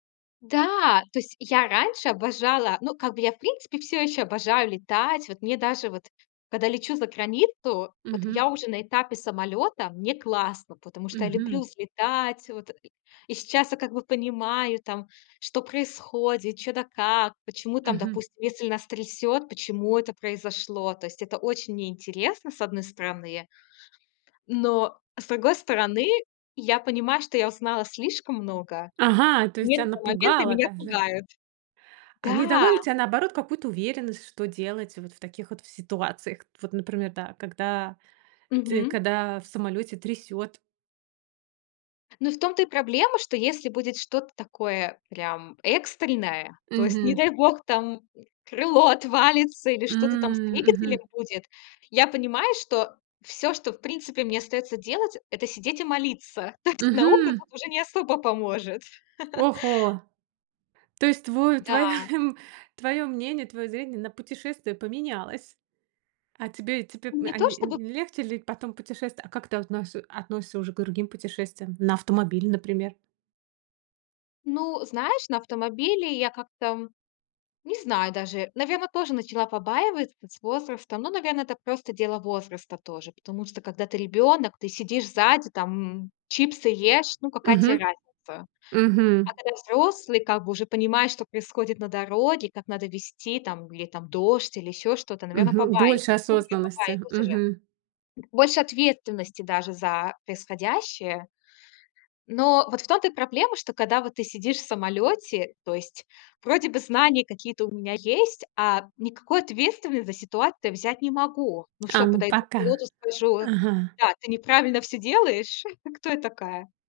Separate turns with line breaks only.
Да, то есть я раньше обожала. Ну, как бы я, в принципе, всё ещё обожаю летать. Вот мне даже вот, когда лечу за границу, вот
Мгм.
я уже на этапе самолёта, мне классно, потому что я люблю
Мгм.
взлетать, вот и И сейчас я как бы понимаю, там, что происходит, чё да как, почему там,
Мгм.
допустим, если нас трясёт, почему это произошло. То есть это очень мне интересно, с одной стороны. Но с другой стороны, я понимаю, что я узнала слишком много.
Ага, то есть тя
Некоторые моменты
напугало
меня
даже!
пугают.
А не дало ли
Да!
тя, наоборот, какую-то уверенность, что делать вот в таких вот в ситуациях к Вот, например, да, когда ти
Мгм.
когда в самолёте трясёт?
Ну, в том-то и проблема, что если будет что-то такое прям экстренное, то есть, не
Мгм.
дай бог, там крыло отвалится или что-то там с
М.
двигателем
Мгм.
будет, я понимаю, что всё, что в принципе мне остаётся делать- это сидеть и молиться. То есть наука
Мгм!
тут уже не особо поможет.
Ого! То есть тву твоё,
Да.
м, твоё мнение, твоё зрение на путешествие поменялось. А тебе, тебе
Не
а
то
ни
чтобы
не легче ли потом путешествовать? А как ты относис относишься уже к другим путешествиям? На автомобиле, например?
Ну, знаешь, на автомобиле я как-то, м, не знаю даже, наверно, тоже начала побаиваться с возрастом. Ну, наверное, это просто дело возраста тоже. Потому что, когда ты ребенок, ты сидишь сзади, там, м, чипсы ешь, ну, какая те
Мгм,
разница?
мгм.
А когда взрослый, как бы, уже понимаешь, что происходит на дороге, как надо везти, там, или, там, дождь, или ещё что-то, наверно,
Мгм.
побаиваюсь.
Больше
Ну, я
осознанности.
побаиваюсь уже.
Мгм.
Б больше ответственности даже за происходящее. Но вот в том-то и проблема, что когда вот ты сидишь в самолёте, то есть, вроде бы знания какие-то у меня есть, а никакой ответственности за ситуацию я взять не могу. Ну что,
Ам,
подойду к
пока.
пилоту, скажу:
Ага.
"Да, ты неправильно всё делаешь". Кто я такая?